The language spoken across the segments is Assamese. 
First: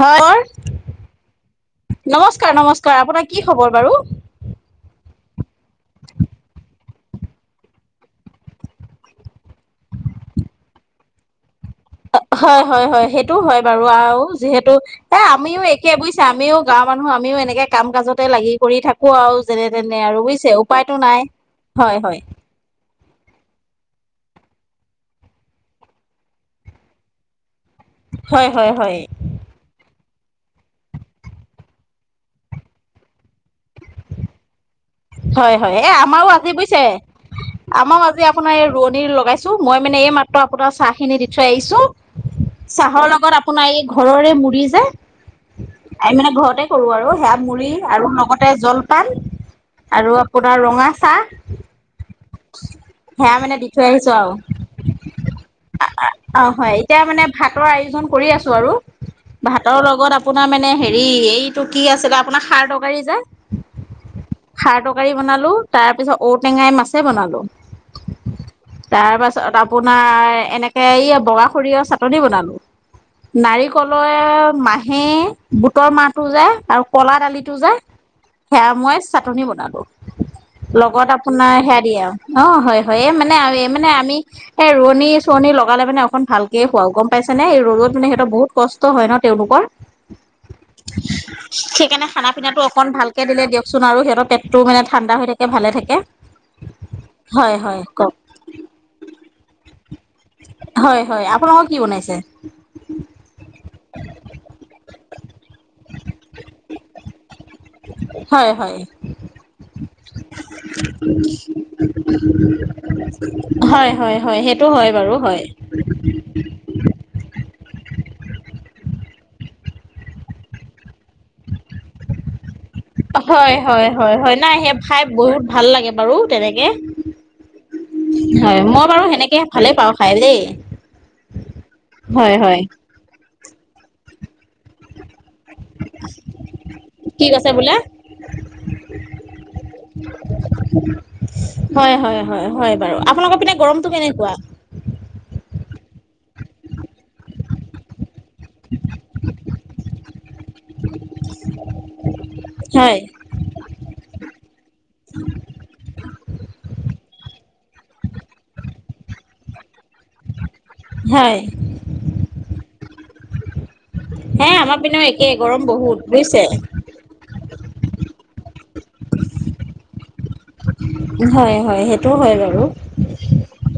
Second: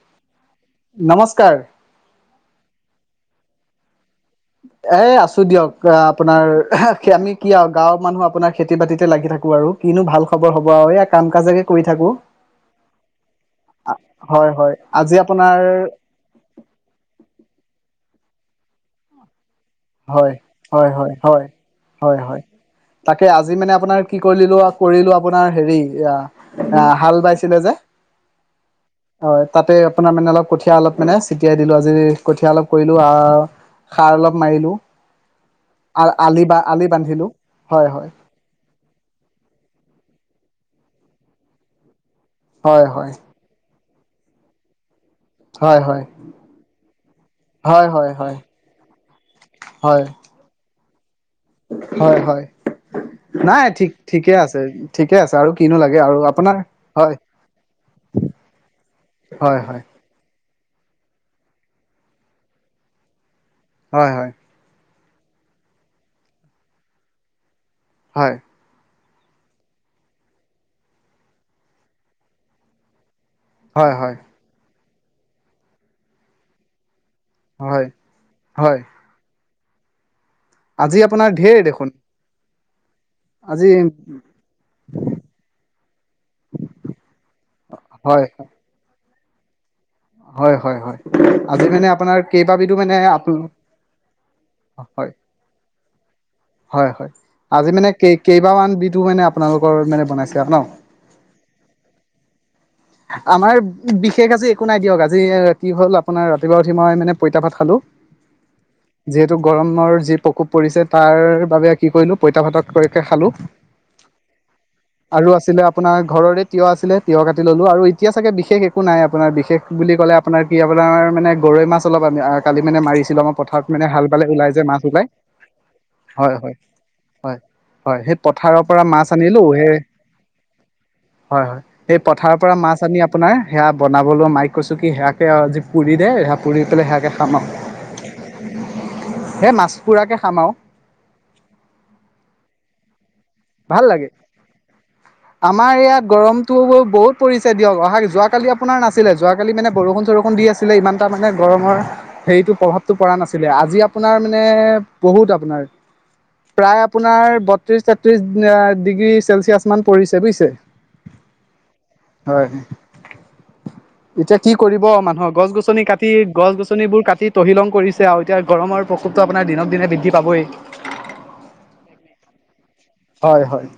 হয়। [unintelligible] নমস্কাৰ। নমস্কাৰ, নমস্কাৰ আপোনাক কি খবৰ বাৰু? এ আছো দিয়ক আপোনাৰ [unintelligible] আমি, কি আৰু গাঁৱৰ মানুহ আপোনাৰ খেতি বাতিতে লাগি থাকো আৰু কিনো ভাল খবৰ হ'ব আৰু এইয়া কাম কাজকে কৰি থাকো হয, হয়, হয়। সেইটো হয় বাৰু আৰু হয় যিহেতু হয় আজি এ আপোনাৰ আমিও একে বুইছ আমিও গাৱৰ মানুহ আমিও এনেকে কাম কাজতে লাগি কৰি থাকো আৰু যেনে তেনে আৰু হয় বুজিছে হয় উপায়তটো হয় নাই হয় হয় হয়। তাকে আজি মানে আপোনাৰ কি কৰি দিলোঁ কৰিলোঁ আপোনাৰ হেৰি আ হাল বাইছিলে যে হয়, হয়, হয়। হয়। তাতে আপোনাৰ মানে অলপ কঠীয়া অলপ মানে ছটিয়াই দিলো আজি কঠীয়া অলপ কৰিলো আ সাৰ অলপ মাৰিলোঁ হয়, হয়। এ আমাৰো আজি বুজিছে বান্ধিলো হয় আমাৰো হয় আজি আপোনাৰ এই ৰোৱনিৰ লগাইছো মই মানে এই মাত্ৰ আপোনাৰ চাহ খিনি দি থৈ আহিছো হয় চাহৰ হয় লগত আপোনাৰ এই ঘৰৰে মুৰি যে হয় হয় আমি মানে ঘৰতে কৰো আৰু সেয়া মুড়ি হয় আৰু হয় হয় লগতে জলপান হয় আৰু আপোনাৰ ৰঙা চাহ। হয়, হয়। সেয়া মানে নাই দি থৈ ঠিক আহিছো আৰু ঠিকে আছে ঠিকে আছে আৰু কিনো লাগে আৰু অ আপোনাৰ হয় এতিয়া হয় মানে ভাতৰ আয়োজন কৰি আছো আৰু হয় ভাতৰ হয় লগত আপো আপোনাৰ মানে হেৰি এইটো কি আছিলে আপোনাৰ খাৰ তৰকাৰী যে হয়, হয়। খাৰ তৰকাৰী বনালোঁ তাৰপিছত ঔটেঙাই মাছে বনালোঁ। হয়। তাৰ পাছত আপোনাৰ এনেকে এই বগা সৰিয়হৰ চাটনি বনালো। নাৰিকলৰ হয় মাহে বুটৰ মাহটো যে আৰু কলা দালি- টো হয় যে হয় সেয়া হয় মই চাটনি বনালো, আজি লগত আপোনাৰ ঢেৰ সেয়া দেখোন দিয়ে আৰু। অঁ' হয় হয়, এই মানে আমি আজি এই মানে আমি- এ ৰোৱনী চোৱনী লগালে মানে অকন ভালকে খোৱাও গম পাইছেনে? এই ৰ'দট মানে হয় হেঁতৰ বহুত কচ- ষ্ট হয় ন তেওঁলোকৰ। হয় হয় হয় আজি মানে সেইকাৰণে আপোনাৰ খানা পিনাটো কেইবাবিধো অকণ মানে ভালকে আপ দিলে দিয়কচোন- চোন আৰু সিহঁতৰ পেটটো মানে হয় ঠাণ্ডা হৈ থাকে ভালে থাকে, হয় হয় আজি হয় মানে কেই কওক। কেইবামান দিটো মানে আপোনালোকৰ মানে বনাইছে। কে ন, হয় হয় আপোনালোকৰ কি বনাইছে? আমাৰ বিশেষ আজি- একো নাই দিয়ক আজি কি হ'ল আপোনাৰ ৰাতিপুৱা উঠি মই মানে পইতা ভাত খালো। হয় হয়। যিহেতু গৰমৰ যি প্ৰকোপ পৰিছে তাৰ বাবে কি কৰিলো পইতা ভাত কৰিকে খালো। হয় হয় হয়, সেইটো হয় বাৰু। আৰু হয়। আছিলে আপোনাৰ ঘৰৰে তিয়হ আছিলে তিয়হ কাটি ললো, আৰু এতিয়া চাগে বিশেষ একো নাই আপোনাৰ বিশে- শেষ বুলি ক'লে আপোনাৰ কি আপোনাৰ মানে- গৰৈ মাছ অলপ আমি কালি মানে মাৰিছিলো আমাৰ হয় পথাৰত হয় মানে হাল হয় বালে হয় নাই ওলাই যে সেই মাছ খাই ওলাই। বহুত ভাল লাগে বাৰু হয় হয় তেনেকে। হয় হয় সেই পথাৰৰ হয়, পৰা মই বাৰু মাছ সেনেকে আনিলো ভালে সেই পাওঁ খাই দেই। হয় হয়, এই হয় পথাৰৰ পৰা হয় মাছ আনি আপোনাৰ সেয়া বনাবলো মাই- কৈছো কি সেয়াকে আৰু আজি পুৰি দে সেয়া পুৰি পেলাই সেয়াকে কি খাম কৈছে আৰু। বোলে এ মাছ পুৰাকে খাম আৰু। হয় হয় হয় হয় বাৰু, আপোনালোকৰ পিনে- ভাল গৰমটো লাগে, কেনেকুৱা? আমাৰ এয়াত গৰমটো বহুত পৰিছে দিয়ক, অহা যোৱাকালি- পোনাৰ নাছিলে যোৱাকালি মানে বৰষুণ চৰষুণ দি আছিলে ইমানটা মানে গৰমৰ হেৰিটো প্ৰভাৱটো হয় পৰা নাছি- ছিলে। আজি আপোনাৰ মানে বহুত আপোনাৰ প্ৰায় আপোনাৰ বত্ৰিশ তেট- ত্ৰিশ ডিগ্ৰী চেলচিয়াছ মান পৰিছে বুজিছে। হয় হয়। এতিয়া হে কি আমাৰ কৰিব পিনেও মানুহক একেই গছ গৰম গছনি বহুত কাটি বুজিছে গছ গছনিবোৰ কাটি- তহিলং কৰিছে আৰু এতিয়া গৰমৰ প্ৰকোপটো আপোনাৰ দিনক দিনে বৃদ্ধি পাবই। হয় হয়, সেইটো হয় বাৰু। হয় হয়।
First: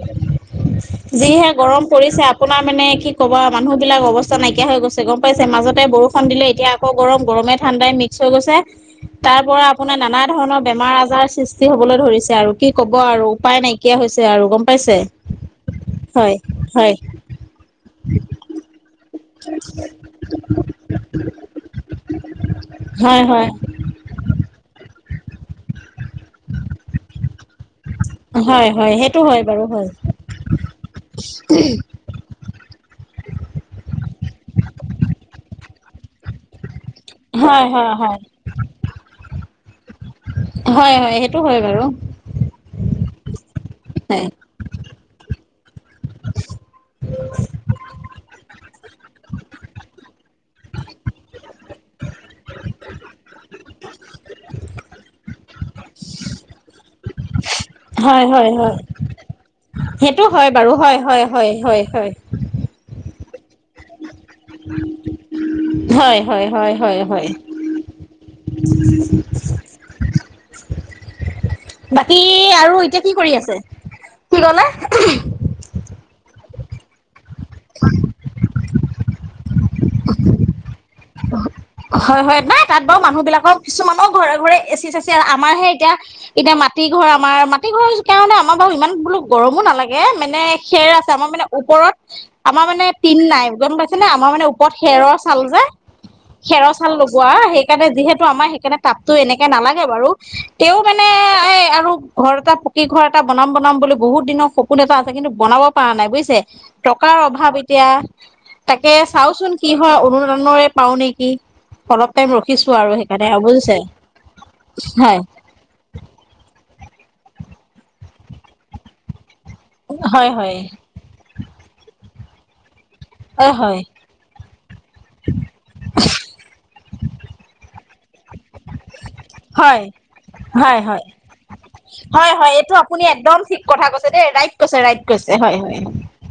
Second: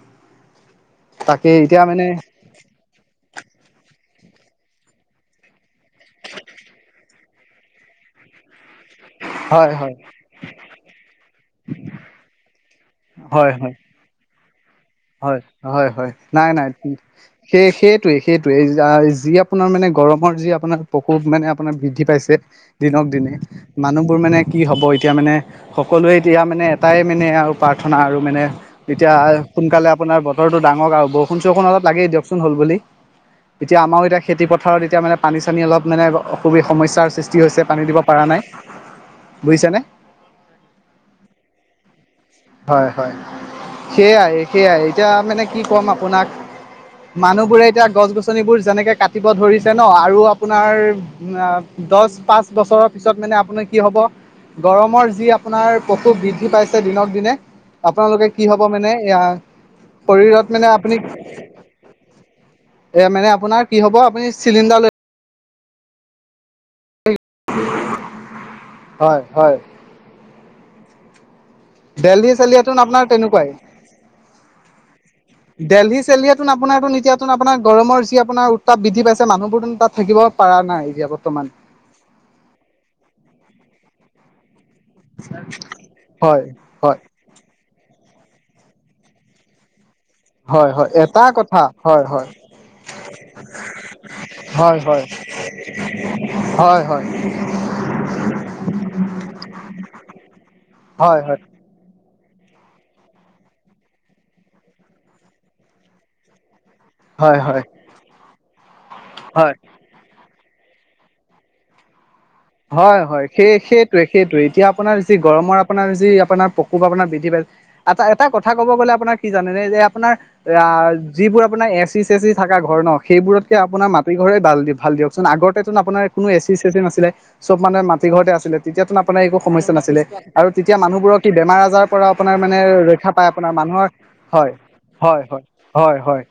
যিহে তাকেই এতিয়া গৰম মানে পৰিছে আপোনাৰ মানে কি ক'বা আও? মানুহ বিলাক অৱস্থা নাইকিয়া হৈ গৈছে। গম পাইছে, মাজতে বৰষুণ দিলে এতিয়া আক গৰম গৰমে ঠাণ্ডাই মিক- ক্স হৈ গৈছে। তাৰ পৰা হয় হয় আপোনাৰ নানা ধৰণৰ বেমাৰ আজাৰ সৃষ্টি হ'বলৈ ধৰিছে আৰু। কি ক'ব আৰু হয় উপায় হয় নাইকিয়া হৈছে আৰু, গম পাইছে? হয়, হয় হয় নাই নাই, সেই সেই- টোৱেই সেইটোৱেই যি আপোনাৰ মানে গৰমৰ যি আপোনাৰ প্ৰকোপ মানে আপোনাৰ বৃদ্ধি পাইছে- দিনক হয় দিনে হয়। মানুহবোৰ মানে কি হ'ব এতিয়া মানে- সকলোৱে এতিয়া মানে এটাই মানে আৰু প্ৰাৰ্থনা আৰু মানে, হয় হয় সেইটো তেতিয়া- হয় বাৰু সোনকালে হয় আপোনাৰ বতৰ ডাঙক‌ আৰু, বৰষুণ চৰষুণ অলপ লাগেই দিয়কচো- চোন হ'ল বুলি। এতিয়া আমাৰো এতিয়া খেতি পথাৰত এতিয়া মানে পানী চানী অলপ মানে অসুবি সমস্যা- স্যাৰ সৃষ্টি হৈছে, হয় পানী হয় দিব হয় পৰা নাই। বুজিছনে? হয় হয়, সেইটো হয় বাৰু। হয় হয় সেয়াই সেয়াই এতিয়া মানে কি ক'ম আপোনাক। মানুহ বোৰে এতিয়া গছ গছনিবোৰ যেনেকে কাটিব ধৰিছে ন আৰু আপোনাৰ। দহ পাঁচ বছৰৰ পিছত মানে আপোনাৰ কি হ'ব। গৰমৰ যি আপোনাৰ প্ৰকোপ বৃদ্ধি পাইছে দিনক দিনে। হয় আপোনালোকে কি হ'ব হয় মানে সেইটো হয় শৰীৰত মানে বাৰু হয় আপুনি, হয় হয় হয় হয় এ মানে আপোনাৰ কি হ'ব আপুনি চিলিণ্ডাৰ লৈ হয় হয় হয় হয় হয়। হয় হয়। বাকী দেলহি চেলহিয়েতোন আৰু এতিয়া আপোনাৰ কি কৰি তেনেকুৱাই আছে কি ক'লে। দেলহী চেলহীয়ে চোন আপোনাৰ চোন এতিয়াচোন আপোনাৰ গৰমৰ যি আপোনাৰ তাপ বৃদ্ধি পাইছে মানুহবোৰ চোন তাত থাকিব পৰা নাই এতিয়া বৰ্তমান। হয় হয় নাই তাত বাৰু মানুহ বিলাকৰ কিছুমানৰ ঘৰে ঘৰে এচি চেচি আমাৰ হে এতিয়া হয় এতিয়া মাটি হয় ঘৰ আমাৰ মাটি ঘৰ কাৰণে আমাৰ বাৰু ইমান বোলো গৰমো নালাগে। এই মানে হয় খেৰ হয় আছে এটা আমাৰ মানে কথা ওপৰত। হয় হয় আমাৰ মানে তিন নাই গম পাইছেনে আমাৰ মানে ওপৰত হয় হয় খেৰৰ চাল যে। খেৰৰ হয় চাল হয় লগোৱা সেইকাৰণে যিহেতু আমাৰ সেইকাৰণে তাপতো এনেকে নালাগে বাৰু তেওঁ মানে হয় হয় এই আৰু ঘৰ এটা পকী ঘৰ এটা বনাম বনাম বুলি বহুত দিনৰ সপোন এটা আছে কিন্তু বনাব পৰা নাই বুজিছে। টকাৰ হয় অভাৱ হয় এতিয়া তাকে চাওচোন কি হয় অৰুনুদয় পাওঁ নেকি, কি অলপ টাইম ৰ হয় হয় সেই সেইটোয়ে সেইটোয়ে এতিয়া আপোনাৰ যি হয় গৰমৰ আ আপোনাৰ যি আপোনাৰ পকুপ বৃদ্ধি পাই এটা এটা কথা ক'ব গ'লে আপোনাৰ। কি জানে যে আপোনাৰ হয় এ হয় যিবোৰ আপোনাৰ এচি চেচি থকা ঘৰ ন, অ সেইবোৰতকে হয় আপোনাৰ মাটি ঘৰেই ভাল দিয়কচোন আগতেচোন আপোনাৰ কোনো এচি চেচি নাছিলে। চব মানে মাটি ঘৰতে আছিলে তেতিয়াতো আপোনাৰ একো সমস্যা হয় নাছিলে তেতিয়া হয় হয় মানুহবোৰক কি বেমাৰ আজাৰ। পৰা হয় আপোনাৰ হয় মানে এইটো আপুনি ৰক্ষা পায় একদম আপোনাৰ ঠিক মানুহৰ কথা কৈছে দেই হয় ৰাইট কৈছে ৰাইট হয় কৈছে হয়। হয়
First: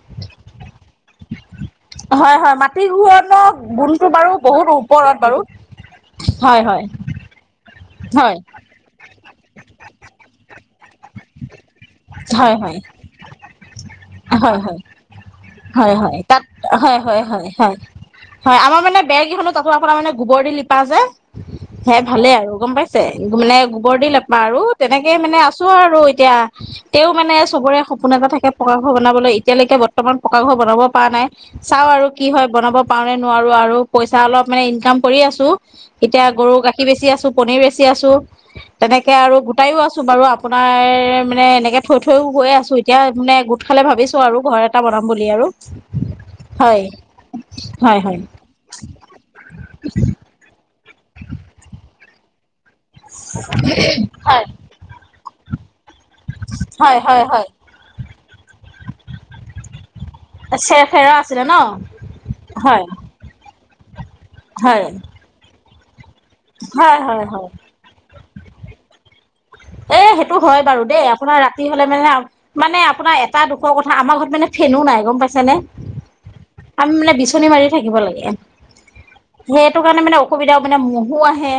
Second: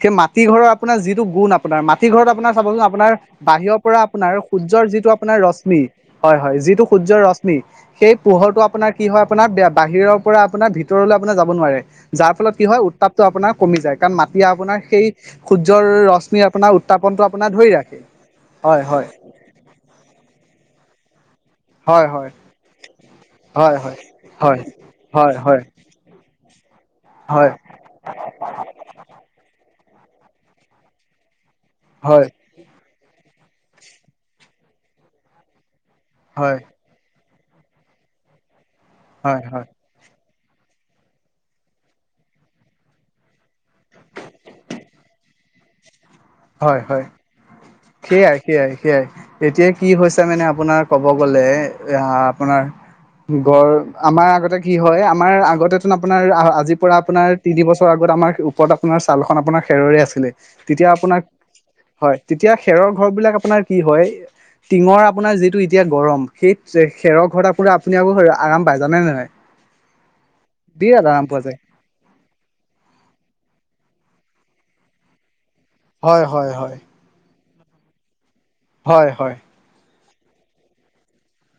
সেই মাটি ঘৰৰ আপোনাৰ যিটো গুণ আ আপোনাৰ মাটি ঘৰত হয় আপোনাৰ হয় চাবচোন মাটি আপোনাৰ ঘূৰণক বাহিৰৰ পৰা গুণটো বাৰু আপোনাৰ বহুত সূৰ্যৰ যিটো ওপৰত আপোনাৰ বাৰু ৰশ্মি, হয় হয় যিটো সূৰ্যৰ ৰশ্মি সেই হয় পোহৰটো আপোনাৰ। কি হয় আপোনাৰ বাহিৰৰ পৰা আপোনাৰ ভিতৰলৈ আপোনাৰ যাব নোৱাৰে যাৰ ফলত কি হয়। তাপটো আপোনাৰ কমি যায় কাৰণ মাটিয়ে হয় আপোনাৰ হয় সেই, সূৰ্যৰ হয় হয় ৰশ্মিৰ তাত আপোনাৰ হয় উত্তাপনটো হয় হয় আপোনাৰ ধৰি ৰাখে হয় হয়, তাতটো আপোনাৰ মানে গোবৰ দি লিপা যে। হে হয় ভালে হয় আৰু গম পাইছে মানে হয় গোবৰ হয় দি লেপা আৰু হয় তেনেকে মানে হয় আছো হয় আৰু এতিয়া। তেও মানে হয় চবৰে সপোন এটা থাকে পকা ঘৰ বনাবলৈ এতিয়ালৈকে বৰ্তমান পকা ঘৰ বনাব পৰা নাই। চাও আৰু কি হয় বনাব পাৰো নে নোৱাৰো আৰু পইচা অলপ মানে ইনকাম কৰি আছো। এতিয়া গৰু হয় গাখীৰ বেছি আছো পনিৰ বেচি আছো তেনেকে আৰু হয় হয় গোটাইও আছো। বাৰু আপোনাৰ মানে এনেকে থৈ থৈও গৈ আছো এতিয়া মানে গোট খালে ভাবিছো আৰু ঘৰ এটা বনাম, বুলি আৰু হয় হয় হয় হয় সেইয়াই সেইয়াই সেইয়াই এতিয়া কি হৈছে মানে আপোনাৰ, ক'ব গ'লে এ আপোনাৰ গড় আমাৰ হয় আগতে কি হয় আমাৰ আগতে, আপোনাৰ আজিৰ পৰা হয় হয় আপোনাৰ হয় তিন বছৰ আগত আমাৰ ওপৰত আপোনাৰ চালখন আপোনাৰ খেৰৰে আছিলে। আছে তেতিয়া খেৰ আপোনাৰ আছে, হয় তেতিয়া খেৰৰ ঘৰ বিলাক আপোনাৰ কি হয় হয় টিঙৰ আপোনাৰ যিটো এতিয়া গৰম। সেই হয় খেৰ হয় হয় ঘৰ আপুনি আকৌ আপুনি আৰাম যানে নে নাই। এ সেইটো হয় বাৰু বিৰাট দেই আৰাম আপোনাৰ পোৱা যায় ৰাতি লে মানে মানে আপোনাৰ এটা দুখৰ কথা আমাৰ ঘৰত মানে ফেনো নাই গম পাইছে নে। হয় হয় হয়। আমি মানে বিচনী মাৰি থাকিব লাগে। হয় হয়। সেইটো কাৰণে মানে অসুবিধাও মানে মহো আহে,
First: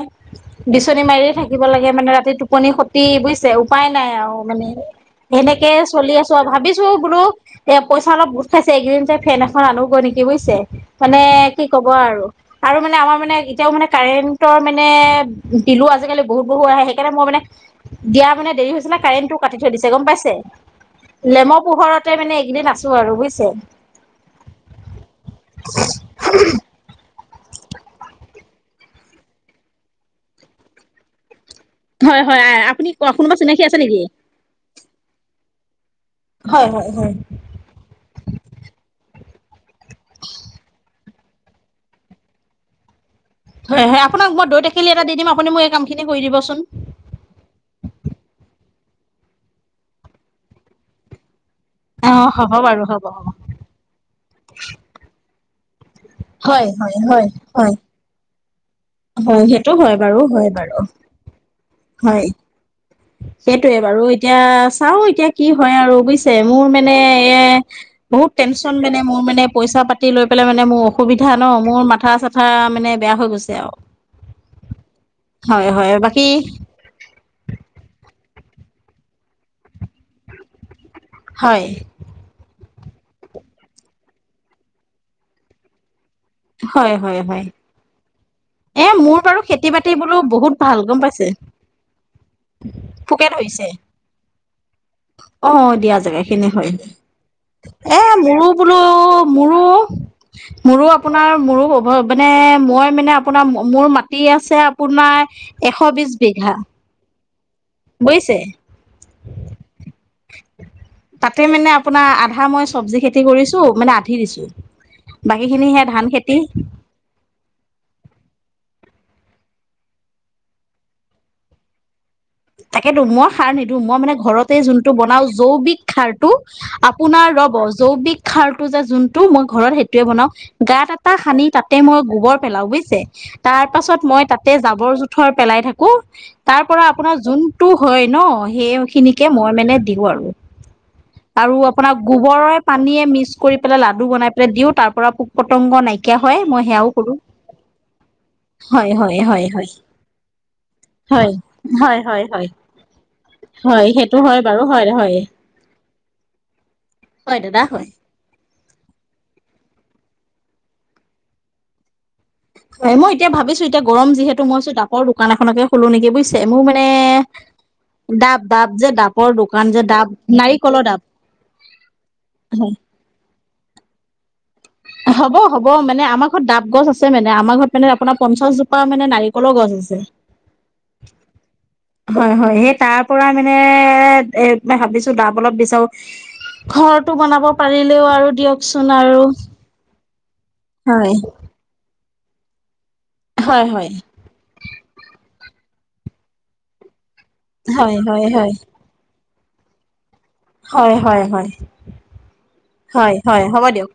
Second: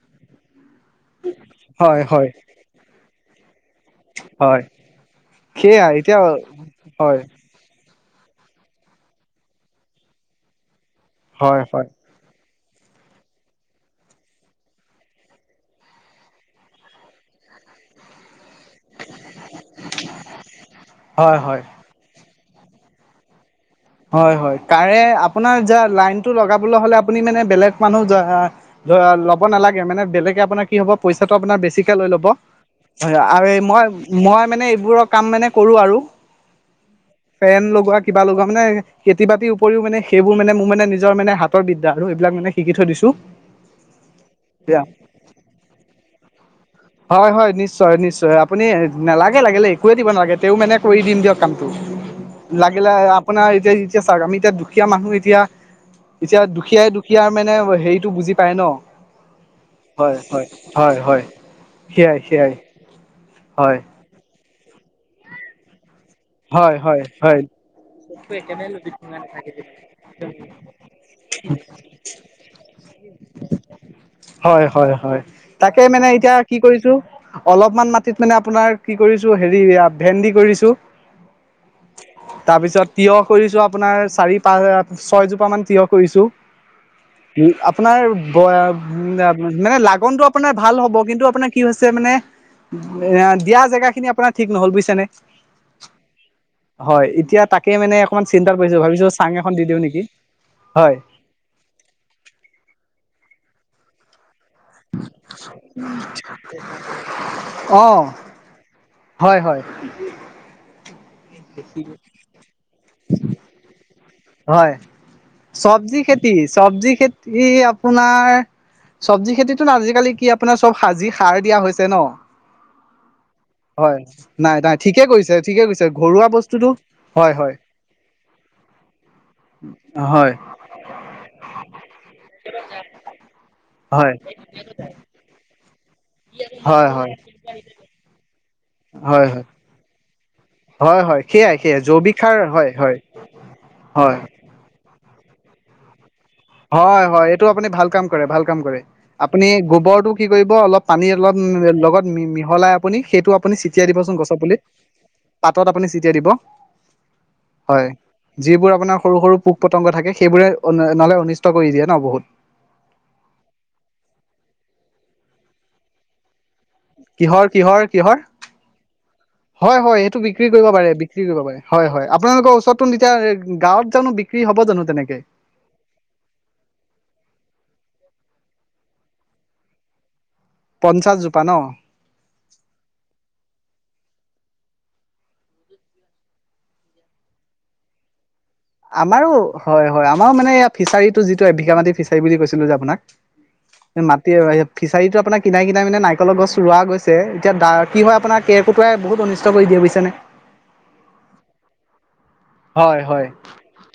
বিচনী মাৰিয়ে থাকিব লাগে হয় মানে হয় ৰাতি টু টোপনি খতি বুজিছে উপায় নাই আৰু হয় মানে হেনেকে সেয়াই চলি এতিয়া আছো আৰু ভাবিছো হয় বোলো এ পইচা অলপ গোট খাইছে এইকেইদিন যে ফেন এখন আনোগৈ নেকি বুজিছে মানে হয় হয় কি হয় কব আৰু। আৰু মানে আমাৰ মানে এতিয়াও মানে কাৰেণ্টৰ মানে বিলো আজিকালি বহুত বহুত আহে সেইকাৰণে মই মানে দিয়া মানে দেৰি হৈছে নে কাৰেণ্টটো কাটি থৈ দিছে গম পাইছে, হয় লেমৰ হয় পোহৰত তেই মানে এইকেইদিন আছো আৰু বুজিছে। হয় হয় কাৰে আপোনাৰ যা লাইনতটো লগাবলৈ হ'লে আপ আপুনি মানে বেলেগ মানুহ যা আ ল'ব নালাগে মানে বেলেগে আপোনাৰ কি হ'ব পইচাটো আপোনাৰ বেছিকে লৈ হয় ল'ব আপুনি হয় কোনোবা আৰু চিনাকি আছে মই নেকি মই মানে এইবোৰৰ কাম মানে কৰো আৰু হয় হয় হয়। ফেন লগোৱা কিবা লগোৱা মানে খেতি-বাতি উপৰিও মানে সেইবোৰ মানে মোৰ মানে নিজৰ মানে হাত হাতৰ বিদ্যা আৰু এইবিলাক মানে শিকি থৈ দিছো। হয় হয় আপোনাক মই দৈ তটাকেলি এটা দি দিম আপুনি মোক এই কামখিনি কৰি দিবচোন। হয় হয় নিশ্চয় নিশ্চয় আপুনি নালাগে লাগিল একোৱে দিব নালাগে তে মানে কৰি দিম দিয়ক কামটো। অ হ'ব বাৰু লাগিলে হ'ব হ'ব আপোনাৰ এতিয়া এতিয়া চাওক আমি এতিয়া দুখীয়া মানুহ এতিয়া এতিয়া হয় দুখীয়াই হয় হয় দুখীয়াৰ মানে হয় হেৰিতটো বুজি পায় ন। হয় সেইটো হয় বাৰু হয়, বাৰু হয় হয় সেয়াই হয় সেয়াই। হয় সেইটোয়ে বাৰু এতিয়া চাওঁ এতিয়া কি হয় আৰু বুজিছ মোৰ হয় মানে হয় হয় এ বহুত টেনচন মানে মোৰ মানে পইচা পাতি লৈ পেলাই মানে মোৰ অসুবিধা ন মোৰ মাথা-চাথা মানে বেয়া হৈ গৈছে আৰু। হয় হয় হয় তাকে হয় মানে বাকী এতিয়া কি কৰিছো অলপমান মাটিত মানে আপোনাৰ কি কৰিছো হেৰি ভেন্দি কৰিছো হয়। তাৰ পিছত তিঁয়হ কৰিছো আপোনাৰ চাৰি পাঁচ ছয়জোপা মান তিয়ঁহ কৰিছো। হয় হয় হয় উ এ মোৰ বাৰু আপোনাৰ খেতি মানে বাতি বোলো লাগনতটো বহুত আপোনাৰ ভাল হ'ব গম পাইছে কিন্তু আপোনাৰ কি হৈছে মানে পোকে এ দিয়া ধৰিছে জেগা খিনি আপোনাৰ ঠিক নহ'ল বুজিছে নে। অ দিয়া জেগা এইখিনিয়ে হয়। তাকে মানে এ অকমান মোৰো চিন্তাত পৰিছো বোলো ভাবিছো চাং এখন মোৰো দি দিওঁ নেকি মোৰো হয় আপোনাৰ মোৰো মানে মই মানে আপোনাৰ মোৰ মাত মাটি আছে আপোনাৰ এশ বিশ বিঘা। অ বুজিছে? হয়, হয়। তাতে মানে আপোনাৰ আধা মই চৱজি খেতি কৰিছোঁ মানে আধা হয়, চৱজি খেতি, চৱজি খেতি আপোনাৰ চৱজি খেতিতো আজিকালি কি আপোনাৰ চব সাজি সাৰ দিয়া হৈছে ন তাকেতো, মই সাৰ নিদো মই হয় মানে ঘৰতে নাই নাই যোনটো ঠিকে বনাওঁ কৰিছে ঠিকে জৈৱিক কৰিছে ঘৰুৱা সাৰটো বস্তুটো আপোনাৰ হয় হয় ৰ'ব জৈৱিক সাৰটো যে যোন মই ঘৰত সেইটোয়ে বনাওঁ, হয় গাত এটা খানি তাতে মই গোবৰ পেলাও বুইছে? তাৰপাছত হয় মই তাতে যাবৰ জো থৰ পেলাই থাকো, তাৰপৰা হয় হয় আপোনাৰ যোনটো হয়ন সেইখিনিকে হয় হয় মই মানে দিওঁ আৰু। হয় হয় আৰু সেয়াই সেয়াই আপোনাৰ জৈৱিক সাৰ গোবৰৰে, হয় হয় পানীয়ে মিক্স কৰি পেলাই লাডু হয় বনাই দিওঁ তাৰপৰা পোক পতংগ নাই কিয়া হয়, মই সেয়াও হয়, কৰো হয়, এইটো আপুনি ভাল কাম কৰে, ভাল কাম কৰে। হয় হয় হয় আপুনি হয় গোবৰটো কি কৰিব, অলপ পানী হয় অলপ হয় লগত হয় হয় মিহলাই আপুনি সেইটো আপুনি হয় ছিটিয়াই সেইটো দিবচোন হয় গছৰ বাৰু হয় হয় পুলিত পাতত আপুনি ছটিয়াই দিব। হয়, দাদা হয়। যিবোৰ আপোনাৰ সৰু সৰু পোক পতংগ থাকে সেইবোৰে নহ'লে অনিষ্ট কৰি দিয়ে ন বহুত। মই এতিয়া ভাবিছো এতিয়া গৰম যিহেতু মই ভাবিছোঁ ডাবৰ দোকান এখনএকে খুলো নেকি বুইছ মোৰ মানে কিহৰ কিহৰ কিহৰ ডাব, ডাব যে, ডাবৰ দোকান হয় যে, হয় ডাব এইটো বিক্ৰী কৰিব নাৰিকলৰ পাৰে ডাব বিক্ৰী কৰিব পাৰে হয়, হয়, আপোনালোকৰ ওচৰতো এতিয়া গাঁৱত জানো বিক্ৰী হ'ব জানো তেনেকে? হ'ব, হ'ব মানে আমাৰ ঘৰত ডাব গছ আছে মানে, আমাৰ ঘৰত মানে আপোনাৰ পঞ্চাশজোপা মানে নাৰিকলৰ গছ আছে। পঞ্চাশজোপা ন? হয়, হয়, হেই তাৰ পৰা মানে এ, ভাবিছোঁ ডাব অলপ বিচাৰোঁ। ঘৰটো বনাব পাৰিলেওঁ আৰু দিয়ক। আমাৰো হয়, হয়, আমাৰো মানে এ হয় ফিচাৰীটো যিটো এবিঘা মাটি ফিচাৰী বুলি কৈছিলোঁ যে, আপোনাক। হয়, হয়। মাটি আৰু, বাৰীয়ে ফিচাৰীতটো আপোনাৰ কিনাই, কিনাই মানে, নাৰিকলৰ গছ ৰোৱা গৈছে এতিয়া দাৰ কি হয়, আপোনাৰ কেৰকুত কোটোৱাই বহুত অনিষ্ট দিয়ে বুইছেনে। হয়, হয়, হয়, হয়, হয়, হ'ব দিয়ক।